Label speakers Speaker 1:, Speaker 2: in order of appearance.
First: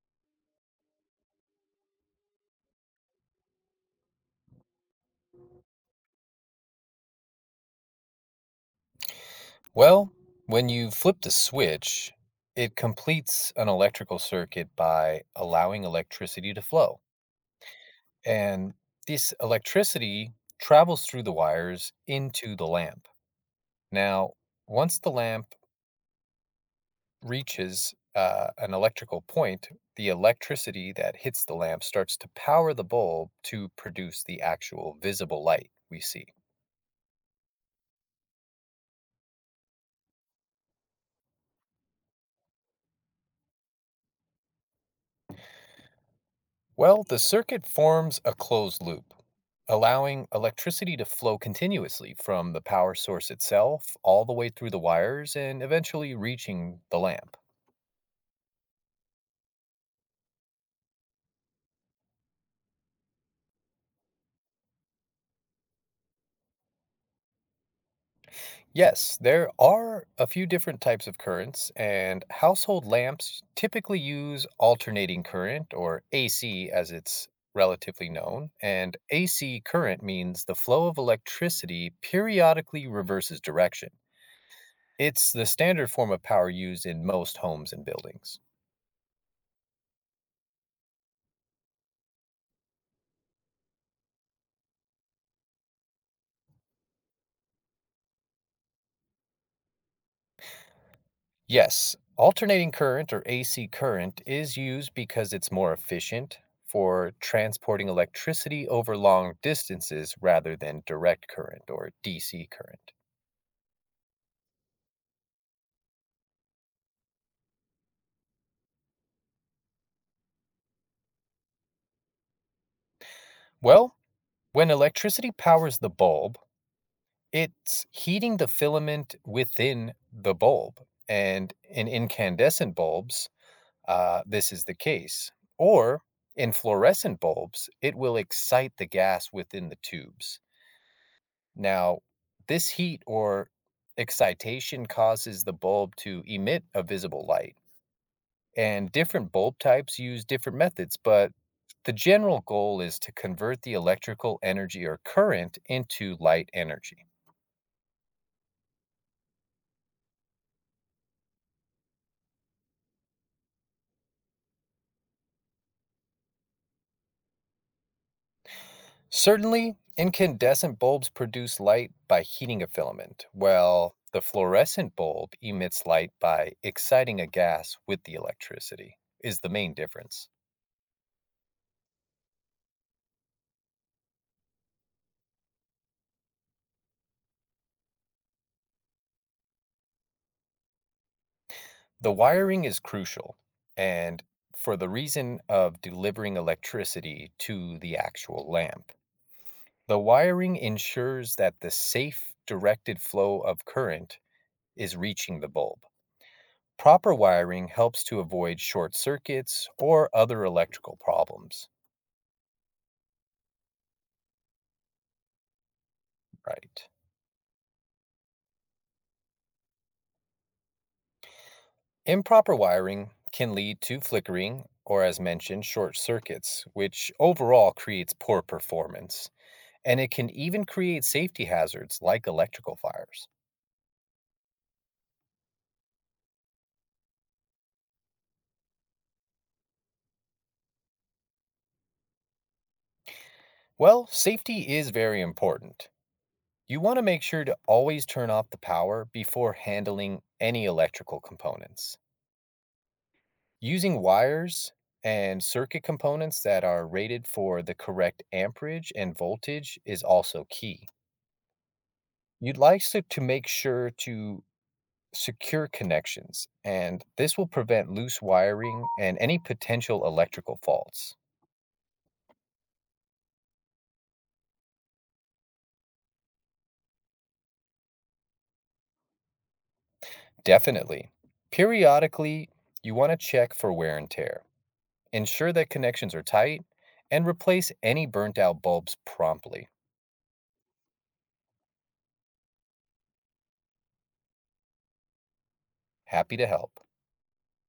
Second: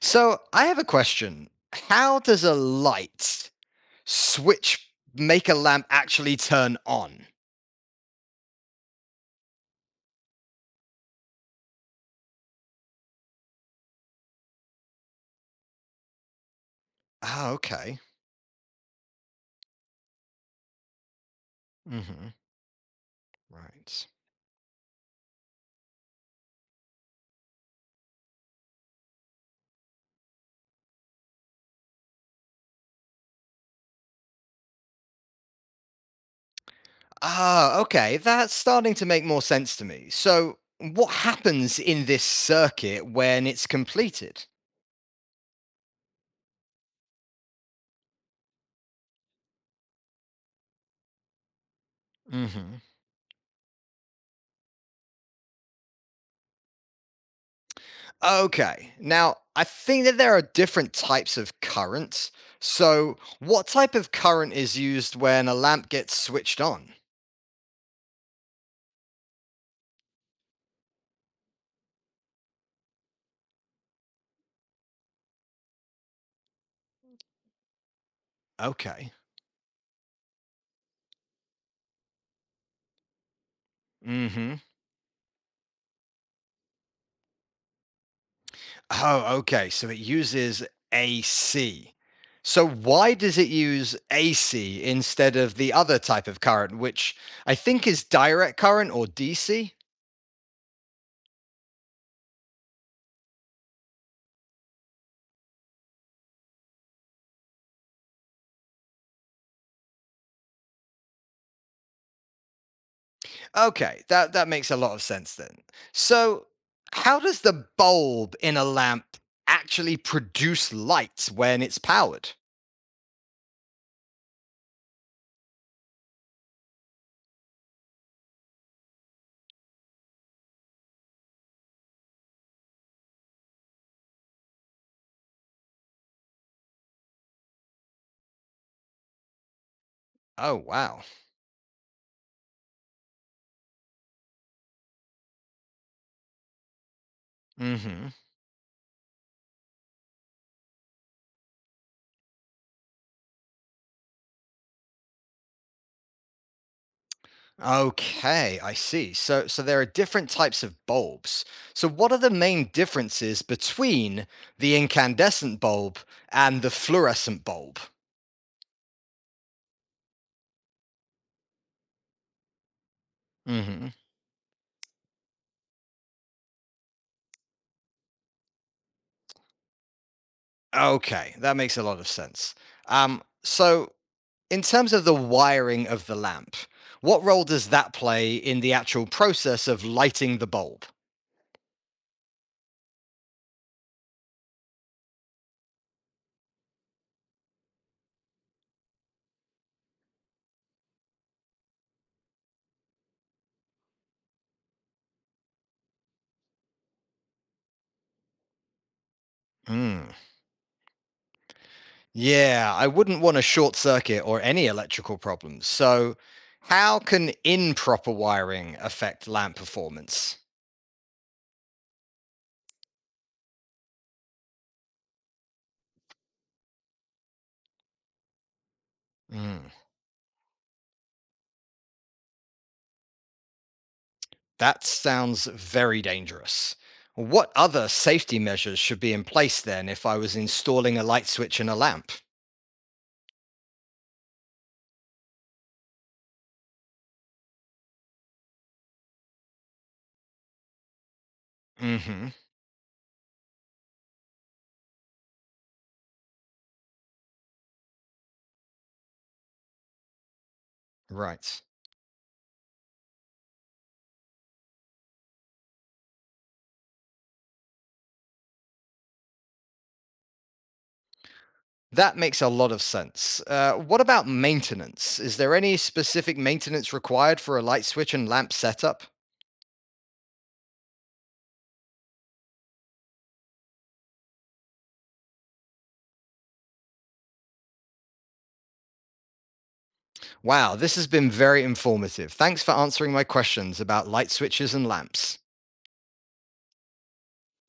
Speaker 1: So I have a question. How does a light switch make a lamp actually turn on?
Speaker 2: Well, when you flip the switch, it completes an electrical circuit by allowing electricity to flow.
Speaker 1: Ah, okay.
Speaker 2: And this electricity travels through the wires
Speaker 1: Mm-hmm.
Speaker 2: into the lamp.
Speaker 1: Right.
Speaker 2: Now, once the lamp reaches an electrical point, the electricity that hits the lamp starts to power the bulb to produce the actual visible light we see.
Speaker 1: Ah, okay. That's starting to make more sense to me. So what happens in this circuit when it's completed?
Speaker 2: Well, the circuit forms a closed loop, allowing electricity to flow continuously from the
Speaker 1: Mm-hmm.
Speaker 2: power source itself all the way through the wires and eventually reaching the lamp.
Speaker 1: Okay. Now, I think that there are different types of current. So what type of current is used when a lamp gets switched on?
Speaker 2: Yes, there are a few different types of currents, and household lamps typically use alternating current, or AC as it's relatively known. And
Speaker 1: Okay.
Speaker 2: AC current means the flow of electricity periodically reverses direction. It's the standard form of power used in most homes and buildings.
Speaker 1: Oh, okay. So it uses AC. So why does it use AC instead of the other type of current, which I think is direct current or DC?
Speaker 2: Yes, alternating current or AC current is used because it's more efficient for transporting electricity over long distances rather than direct current or DC current.
Speaker 1: Okay, that makes a lot of sense then. So how does the bulb in a lamp actually produce light when it's powered?
Speaker 2: Well, when electricity powers the bulb, it's heating the filament within the bulb. And in incandescent bulbs, this is the case. Or in fluorescent bulbs, it will excite the gas within the tubes.
Speaker 1: Oh, wow.
Speaker 2: Now, this heat or excitation causes the bulb to emit a visible light,
Speaker 1: Hmm.
Speaker 2: and different bulb types use different methods, but the general goal is to convert the electrical energy or current into light energy.
Speaker 1: Okay, I see. So there are different types of bulbs. So what are the main differences between the incandescent bulb and the fluorescent bulb?
Speaker 2: Certainly, incandescent bulbs produce light by heating a filament,
Speaker 1: Hmm.
Speaker 2: while the fluorescent bulb emits light by exciting a gas with the electricity, is the main difference.
Speaker 1: Okay, that makes a lot of sense. So in terms of the wiring of the lamp, what role does that play in the actual process of lighting the bulb?
Speaker 2: The wiring is crucial, and for the reason of delivering electricity to the actual lamp. The wiring ensures that the safe directed flow of current is reaching the bulb. Proper wiring helps to avoid short circuits
Speaker 1: Hmm.
Speaker 2: or other electrical problems.
Speaker 1: Yeah, I wouldn't want a short circuit or any electrical problems. So
Speaker 2: Right.
Speaker 1: how can improper wiring affect lamp performance?
Speaker 2: Improper wiring can lead to flickering or, as mentioned, short circuits, which overall creates poor performance,
Speaker 1: Mm,
Speaker 2: and it can even create safety hazards like electrical fires.
Speaker 1: that sounds very dangerous. What other safety measures should be in place then if I was installing a light switch in a lamp?
Speaker 2: Well, safety is very important. You want to make sure to always turn off the power before handling any electrical components.
Speaker 1: Hmm.
Speaker 2: Using wires and circuit components that are rated for the correct amperage and voltage is also key.
Speaker 1: Right.
Speaker 2: You'd like to make sure to secure connections, and this will prevent loose wiring and any potential electrical faults.
Speaker 1: That makes a lot of sense. What about maintenance? Is there any specific maintenance required for a light switch and lamp setup?
Speaker 2: Definitely. Periodically, you want to check for wear and tear, ensure that connections are tight, and replace any burnt out bulbs promptly.
Speaker 1: Wow, this has been very informative. Thanks for answering my questions about light switches and lamps.
Speaker 2: Happy to help.